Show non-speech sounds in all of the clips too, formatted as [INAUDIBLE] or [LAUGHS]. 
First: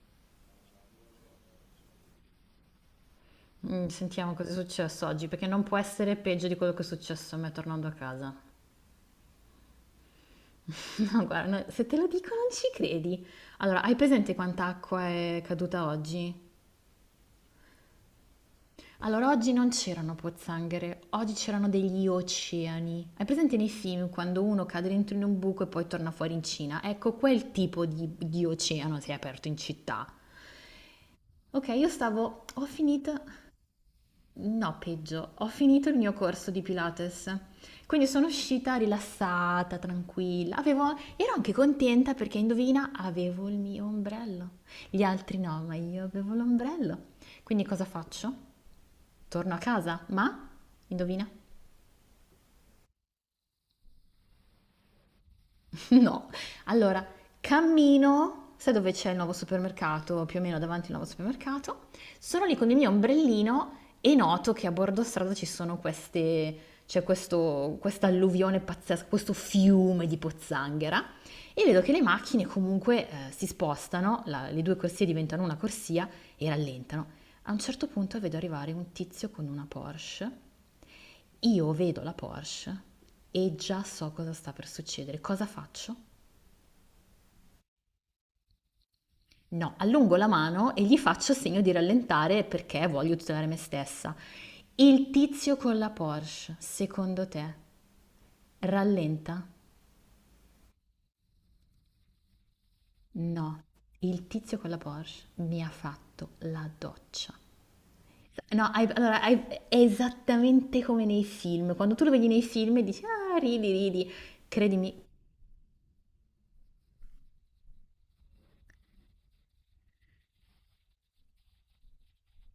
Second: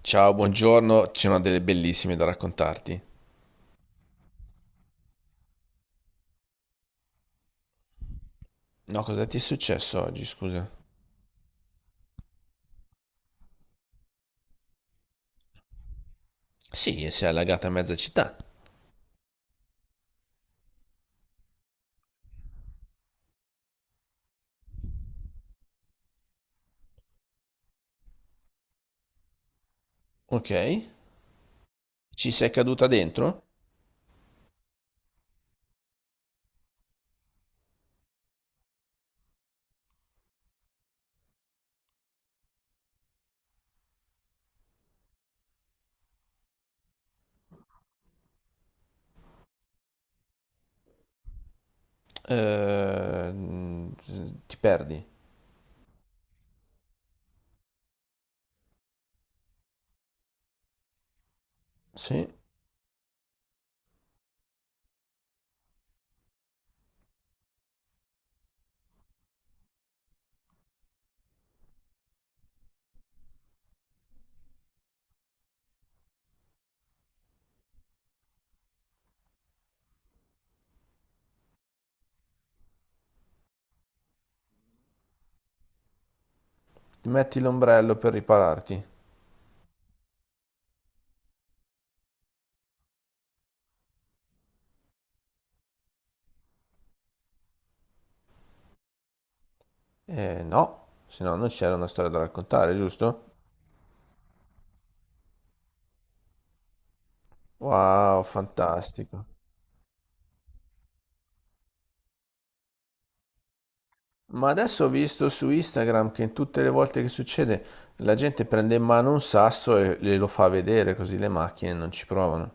Ciao, buongiorno, c'è una delle bellissime da raccontarti. Sentiamo cosa è successo oggi, perché non può essere peggio di quello che è successo a me tornando a casa. No, cosa ti è successo oggi, scusa? [LAUGHS] No, guarda, no, se te lo dico non ci credi. Allora, hai presente quanta acqua è caduta oggi? Sì, si è allagata mezza città. Allora, oggi non c'erano pozzanghere, oggi c'erano degli oceani. Hai presente nei film quando uno cade dentro in un buco e poi torna fuori in Cina? Ecco, quel tipo di oceano si è aperto in città. Ok. Ok, io Ci stavo, sei ho caduta finito. dentro? No, peggio, ho finito il mio corso di Pilates, quindi sono uscita rilassata, tranquilla. Avevo, ero anche contenta perché indovina, avevo il mio ombrello. Gli altri no, ma io avevo l'ombrello. Quindi cosa faccio? Torno a casa, ma indovina? Ehm, ti perdi? [LAUGHS] No, allora cammino, sai dove c'è il nuovo supermercato, più o meno davanti al nuovo supermercato, Sì. sono lì con il mio ombrellino e noto che a bordo strada ci sono queste, c'è questo, questa alluvione pazzesca, questo fiume di pozzanghera e vedo che le macchine comunque si spostano, le due corsie diventano una corsia e rallentano. A un certo punto vedo arrivare un tizio con una Porsche, io vedo la Porsche e già so cosa sta per succedere. Cosa faccio? Metti l'ombrello per ripararti. No, allungo la mano e gli faccio segno di rallentare perché voglio tutelare me stessa. Il tizio con la Porsche, secondo te, rallenta? No, se no non c'era una storia da raccontare, giusto? No, il tizio con la Porsche mi ha fatto la doccia. Wow, No, allora, fantastico. È esattamente come nei film. Quando tu lo vedi nei film e dici, ah, ridi, ridi. Ma adesso ho Credimi. visto su Instagram che in tutte le volte che succede la gente prende in mano un sasso e glielo fa vedere così le macchine non ci provano.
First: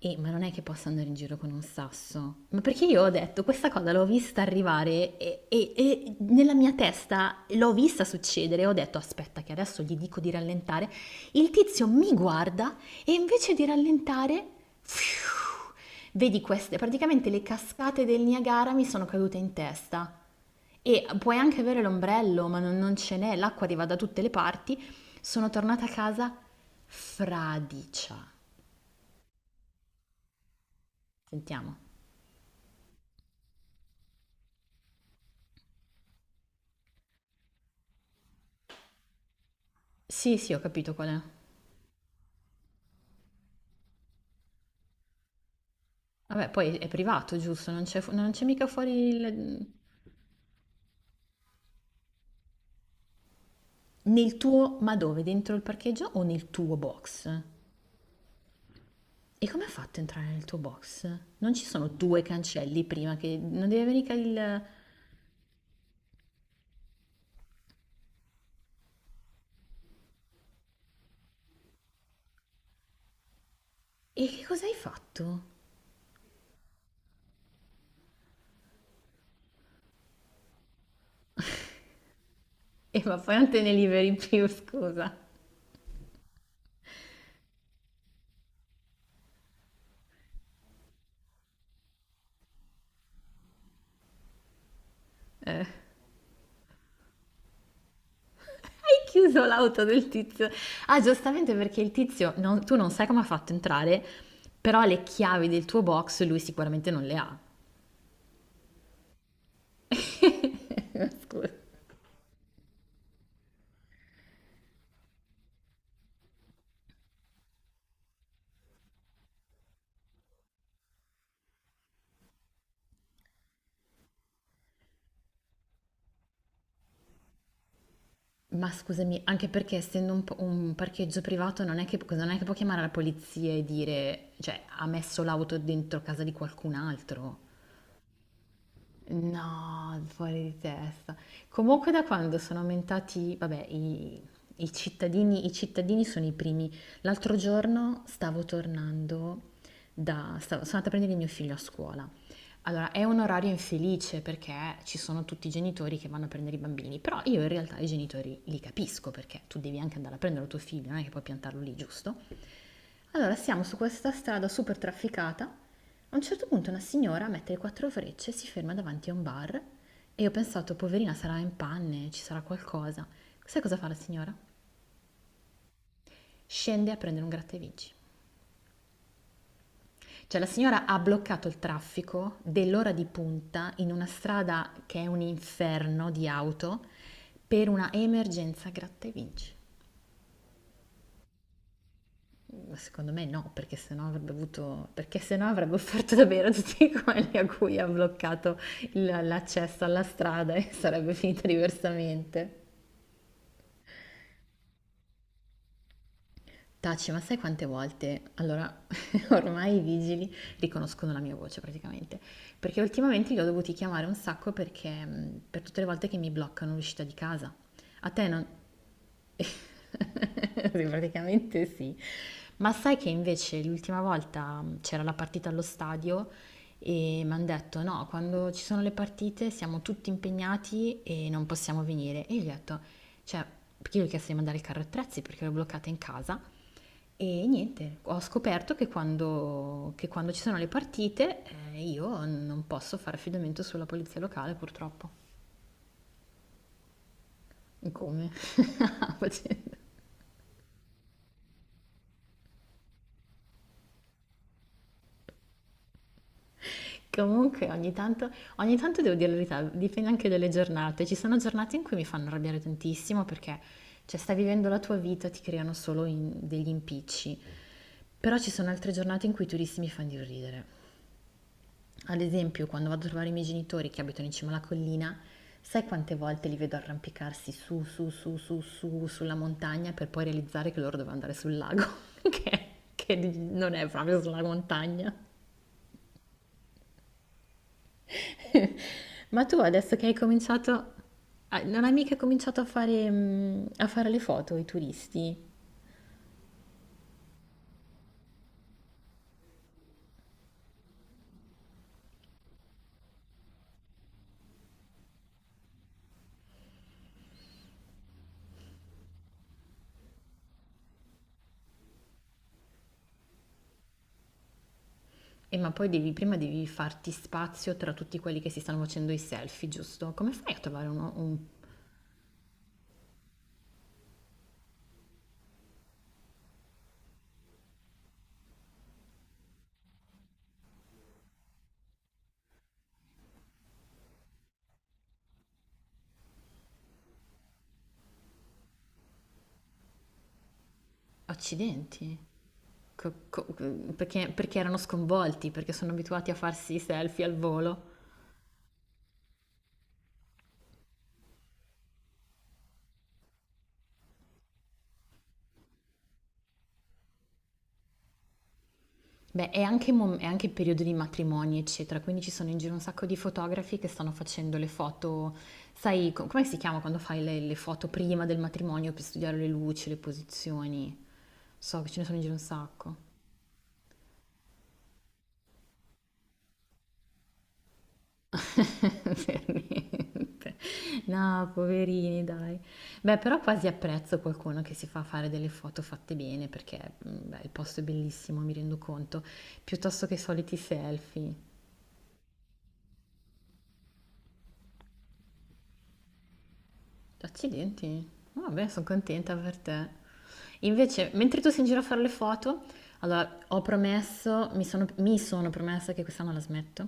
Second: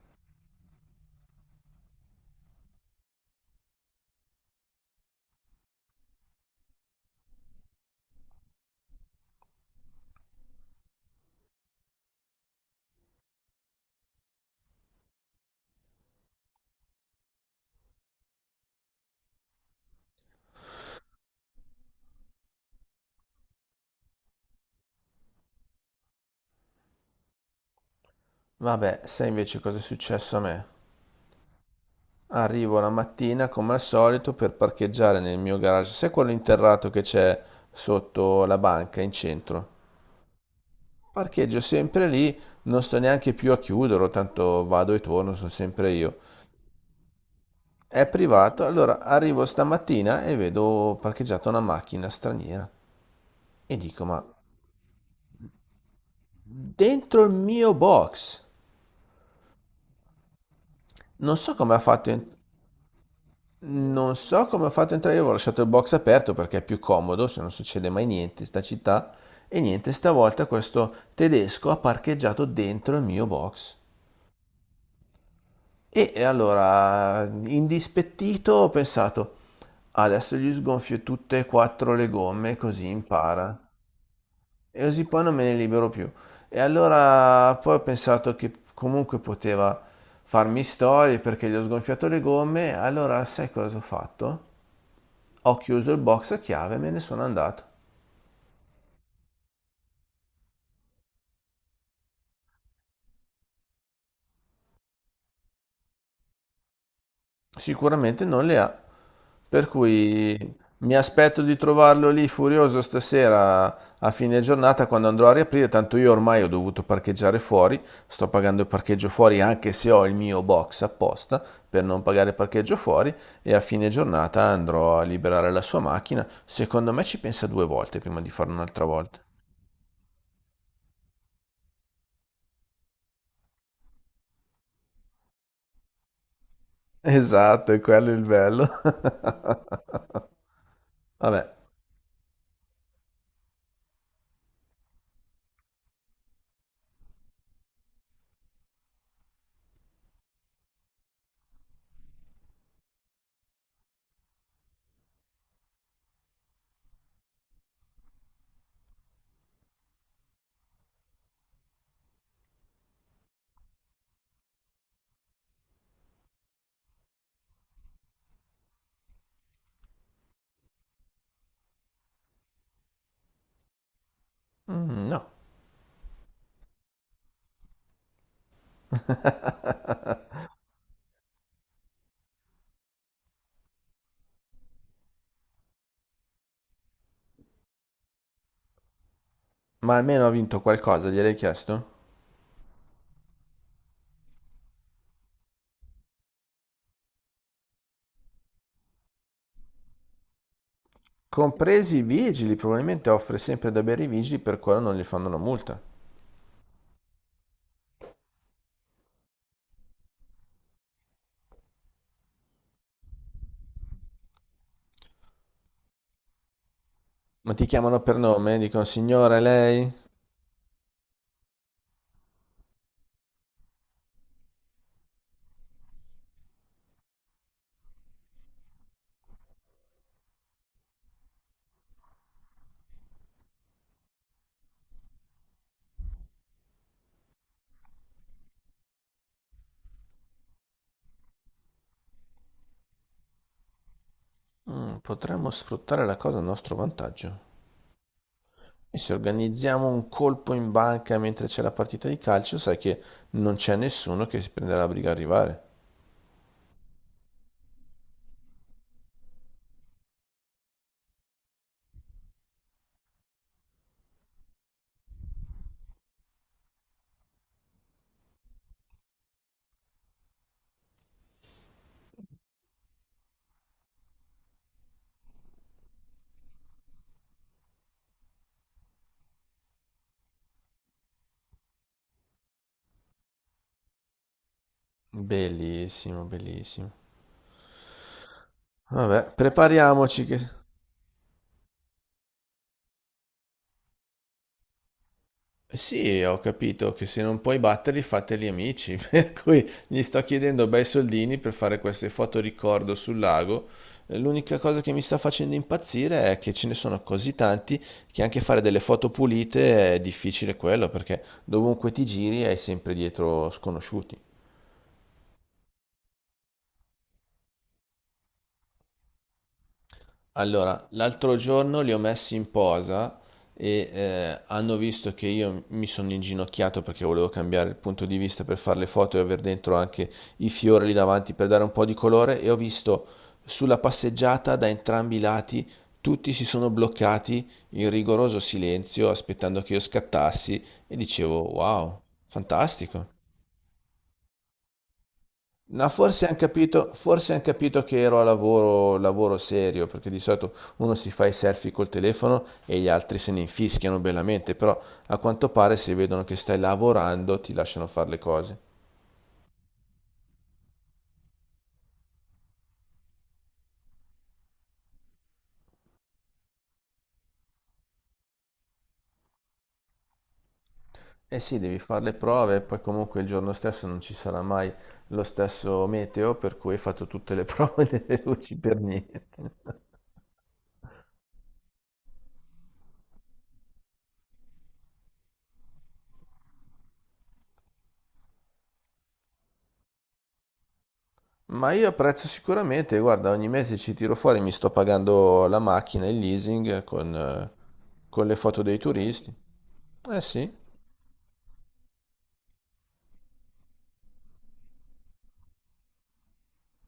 Ma non è che posso andare in giro con un sasso. Ma perché io ho detto, questa cosa l'ho vista arrivare e nella mia testa l'ho vista succedere. Ho detto, aspetta che adesso gli dico di rallentare. Il tizio mi guarda e invece di rallentare, fiu, vedi queste, praticamente le cascate del Niagara mi sono cadute in testa. E puoi anche avere l'ombrello, ma non ce n'è, l'acqua arriva da tutte le parti. Sono tornata a casa fradicia. Vabbè, sai invece cosa è successo a me? Sentiamo. Arrivo la mattina come al solito per parcheggiare nel mio garage, sai quello interrato che c'è sotto la banca in centro? Sì, sì, ho capito qual è. Parcheggio sempre lì, non sto neanche più a chiuderlo, tanto vado e torno, sono sempre io. Vabbè, poi è privato, giusto? Non c'è È non c'è privato, mica allora fuori arrivo il... stamattina e vedo parcheggiata una macchina straniera e dico, ma Nel tuo... Ma dove? Dentro il parcheggio o nel tuo dentro il box? mio box? E come ha fatto a entrare nel tuo box? Non Non so ci come ha sono fatto a due cancelli prima che... Non deve venire mica non so il... come ho fatto a entrare, io avevo lasciato il box aperto perché è più comodo, se non succede mai niente in sta città. E niente, stavolta questo tedesco ha parcheggiato dentro il mio box. E che cosa hai fatto? E allora, indispettito, ho pensato, adesso gli sgonfio tutte e quattro le gomme così E ma poi non impara. te ne liberi più, E così scusa. poi non me ne libero più. E allora poi ho pensato che comunque poteva farmi storie perché gli ho sgonfiato le gomme. Allora, sai cosa ho fatto? Ho Eh, chiuso il box a chiave e me ne sono andato. hai chiuso l'auto del tizio. Ah, giustamente perché il tizio... tu non sai come ha fatto a entrare, però le chiavi del tuo box lui sicuramente non le ha. Sicuramente non le ha. Per cui mi [LAUGHS] aspetto Scusa. di trovarlo lì furioso stasera a fine giornata quando andrò a riaprire. Tanto io ormai ho dovuto parcheggiare fuori. Sto pagando il parcheggio fuori anche se ho il mio box apposta per non pagare il parcheggio fuori. E a fine giornata andrò a liberare la sua macchina. Secondo me ci pensa due volte prima di farlo Ma un'altra volta. scusami, [LAUGHS] anche perché essendo un parcheggio privato non è che, non è che può chiamare la polizia e dire, cioè, ha messo l'auto dentro casa di qualcun altro. Esatto, è quello è il bello. [LAUGHS] No, fuori di testa. Vabbè. Comunque da quando sono aumentati, vabbè, i cittadini sono i primi. L'altro giorno stavo tornando da... sono andata a prendere il mio figlio a scuola. Allora, è un orario infelice perché ci sono tutti i genitori che vanno a prendere i bambini, però io in realtà i genitori li capisco perché tu devi anche andare a prendere il tuo figlio, non è che puoi piantarlo lì, giusto? Allora, siamo su questa strada super trafficata. A un certo punto una signora mette le quattro frecce, si ferma davanti a un bar e io ho pensato, poverina, sarà in panne, ci sarà qualcosa. Sai cosa fa la signora? Mm, no. Scende a prendere un gratta e vinci. Cioè la signora ha bloccato il traffico dell'ora di punta in una strada che è un inferno di auto per una emergenza gratta e vinci. Ma almeno ha vinto qualcosa, gliel'hai chiesto? Secondo me no, perché sennò avrebbe avuto, perché sennò avrebbe offerto davvero a tutti [LAUGHS] quelli a cui ha bloccato l'accesso alla strada e sarebbe finita Compresi i diversamente. vigili, probabilmente offre sempre da bere i vigili, per quello non gli fanno una multa. Taci, ma sai quante volte? Allora, [LAUGHS] ormai i vigili riconoscono la mia voce praticamente. Perché ultimamente li ho dovuti chiamare un sacco perché per tutte le volte che mi bloccano l'uscita di Ma casa. ti chiamano A per te non... nome? Dicono signore, lei? [LAUGHS] Sì, praticamente sì. Ma sai che invece l'ultima volta c'era la partita allo stadio e mi hanno detto no, quando ci sono le partite siamo tutti impegnati e non possiamo venire. E io gli ho detto, cioè, perché io gli ho chiesto di mandare il carro attrezzi perché l'ho bloccata in casa. E niente, ho scoperto che quando ci sono le partite, io non posso fare affidamento sulla polizia locale, Mm, purtroppo. potremmo sfruttare la cosa a nostro vantaggio. Come? E [LAUGHS] se organizziamo un colpo in banca mentre c'è la partita di calcio, sai che non c'è nessuno che si prende la briga a arrivare. Comunque ogni tanto devo dire la verità, dipende anche dalle giornate. Ci sono giornate in cui mi fanno arrabbiare tantissimo perché cioè, stai vivendo la tua vita, ti creano solo degli impicci. Però ci sono altre giornate in cui i turisti mi fanno di ridere. Ad esempio, quando vado a trovare i miei genitori che abitano in cima alla collina, sai quante volte li vedo arrampicarsi su, su, su, su, su, sulla montagna per poi realizzare che loro dovevano andare sul lago, [LAUGHS] che, che non è proprio sulla montagna. Bellissimo, bellissimo. Vabbè, Ma tu adesso che hai prepariamoci che... cominciato, ah, non hai mica cominciato a fare, a fare le foto ai turisti? Sì, ho capito che se non puoi batterli, fateli amici. [LAUGHS] Per cui gli sto chiedendo bei soldini per fare queste foto ricordo sul lago. L'unica cosa che mi sta facendo impazzire è che ce ne sono così tanti che anche fare delle foto pulite è difficile quello, perché dovunque ti giri hai sempre dietro sconosciuti. E ma poi devi, prima devi farti spazio tra tutti quelli che si stanno facendo i selfie, giusto? Come fai a Allora, trovare uno, l'altro un... giorno li ho messi in posa e hanno visto che io mi sono inginocchiato perché volevo cambiare il punto di vista per fare le foto e aver dentro anche i fiori lì davanti per dare un po' di colore e ho visto sulla passeggiata da entrambi i lati tutti si sono bloccati in rigoroso silenzio aspettando che io scattassi e dicevo wow, Accidenti. co- fantastico. co- perché, perché erano sconvolti, perché No, sono forse abituati a hanno farsi i capito, selfie forse al han capito volo. che ero a lavoro, lavoro serio, perché di solito uno si fa i selfie col telefono e gli altri se ne infischiano bellamente, però a quanto pare se vedono che stai lavorando ti lasciano fare le cose. Beh, è anche, è anche il periodo di matrimoni, eccetera, quindi ci sono in giro un sacco di fotografi che stanno facendo le foto, sai, come si chiama quando fai le foto prima del matrimonio per studiare le luci, le posizioni? Eh sì, devi So che ce fare ne le sono in giro un prove, poi sacco. comunque il giorno stesso non ci sarà mai lo stesso meteo, per cui hai fatto tutte le prove [LAUGHS] delle luci per [LAUGHS] niente. Per niente. No, poverini, dai. Beh, però quasi apprezzo qualcuno che si fa fare delle foto fatte bene perché beh, il posto è bellissimo, mi rendo conto, piuttosto che i soliti selfie. Ma io apprezzo sicuramente, guarda, ogni mese ci tiro fuori, mi sto pagando la macchina, il leasing Accidenti. con le No, foto vabbè, dei sono turisti. contenta per te. Eh sì. Invece, mentre tu sei in giro a fare le foto, allora ho promesso, mi sono promessa che quest'anno la smetto,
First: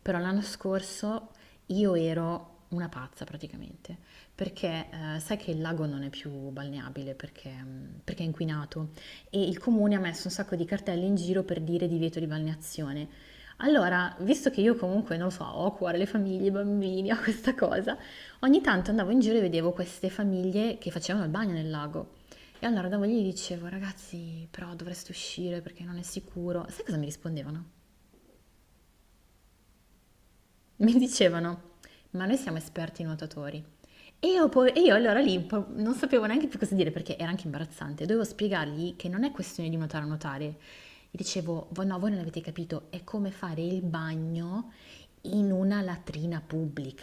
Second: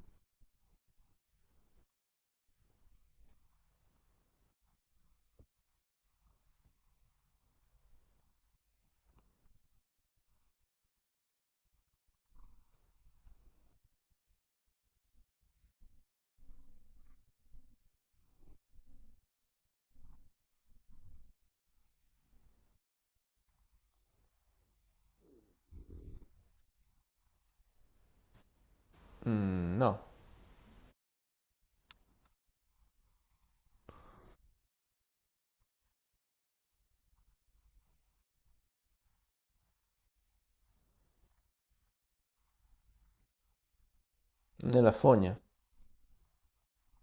però l'anno scorso io ero una pazza praticamente, perché sai che il lago non è più balneabile perché, perché è inquinato e il comune ha messo un sacco di cartelle in giro per dire divieto di balneazione. Allora, visto che io comunque, non lo so, ho a cuore le famiglie, i bambini, ho questa cosa, ogni tanto andavo in giro e vedevo queste famiglie che facevano il bagno nel lago. E allora andavo lì e gli dicevo, ragazzi, però dovreste uscire perché non è sicuro. Sai cosa mi rispondevano? Mm, no, Mi dicevano, ma noi siamo esperti nuotatori. E io, e io allora lì un po' non sapevo neanche più cosa dire perché era anche imbarazzante. Dovevo spiegargli che non è questione di nuotare o nuotare. Gli dicevo, no, voi non avete capito, è come fare il bagno nella fogna. in una latrina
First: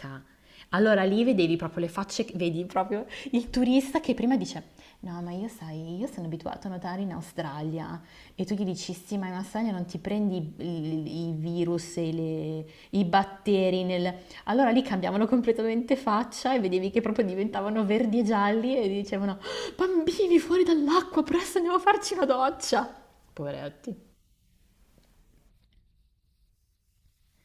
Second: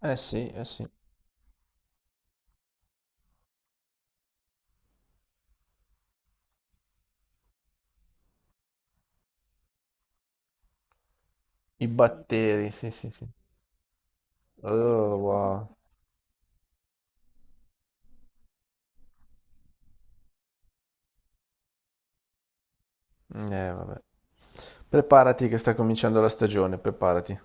Eh sì, eh sì. Allora lì vedevi proprio le facce, vedi proprio il turista che prima dice, no, ma io sai, io sono abituato a nuotare in Australia. E tu gli dici, sì, ma in Australia non ti prendi i I virus e le, batteri, sì, i sì, sì. batteri nel... Allora lì Oh, cambiavano wow. completamente faccia e vedevi che proprio diventavano verdi e gialli e dicevano "Ah, bambini fuori dall'acqua, presto andiamo a farci una doccia". Vabbè. Poveretti. Preparati che sta cominciando la stagione, preparati.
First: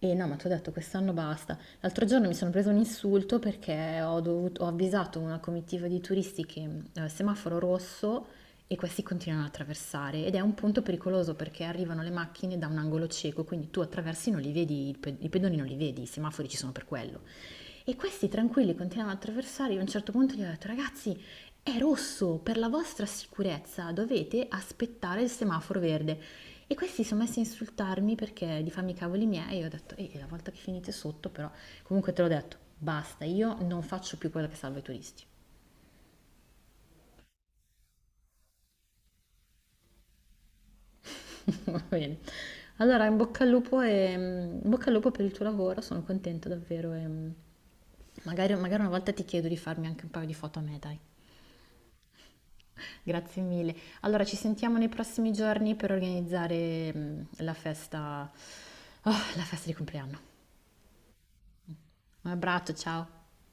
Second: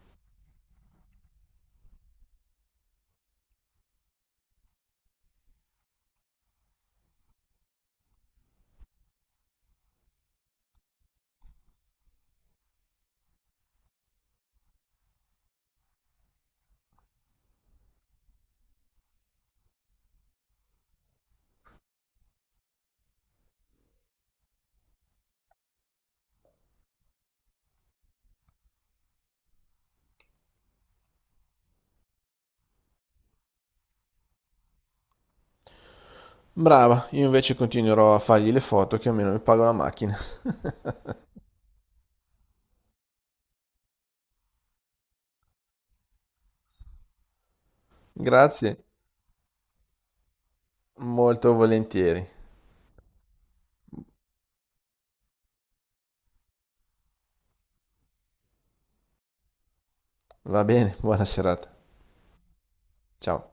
E no, ma ti ho detto, quest'anno basta. L'altro giorno mi sono preso un insulto perché ho avvisato una comitiva di turisti che semaforo rosso e questi continuano ad attraversare ed è un punto pericoloso perché arrivano le macchine da un angolo cieco, quindi tu attraversi non li vedi, i pedoni non li vedi, i semafori ci sono per quello. E questi tranquilli continuano ad attraversare, io a un certo punto gli ho detto, ragazzi, è rosso, per la vostra sicurezza dovete aspettare il semaforo verde. E questi si sono messi a insultarmi perché di farmi i cavoli miei, e io ho detto, ehi, la volta che finite sotto però, comunque te l'ho detto, basta, io non faccio più quella che salva i turisti. Brava, io invece continuerò a fargli le foto che almeno mi pago la macchina. [LAUGHS] [LAUGHS] Va bene. Allora, in bocca al lupo e in bocca al lupo per il tuo lavoro, sono contenta davvero e magari, magari Grazie, una volta ti chiedo di farmi anche un paio di foto a me, dai. molto volentieri. Grazie mille. Allora, ci sentiamo nei prossimi giorni per organizzare la festa, ah, la festa di compleanno. Va bene, buona serata. Un abbraccio, ciao. Ciao.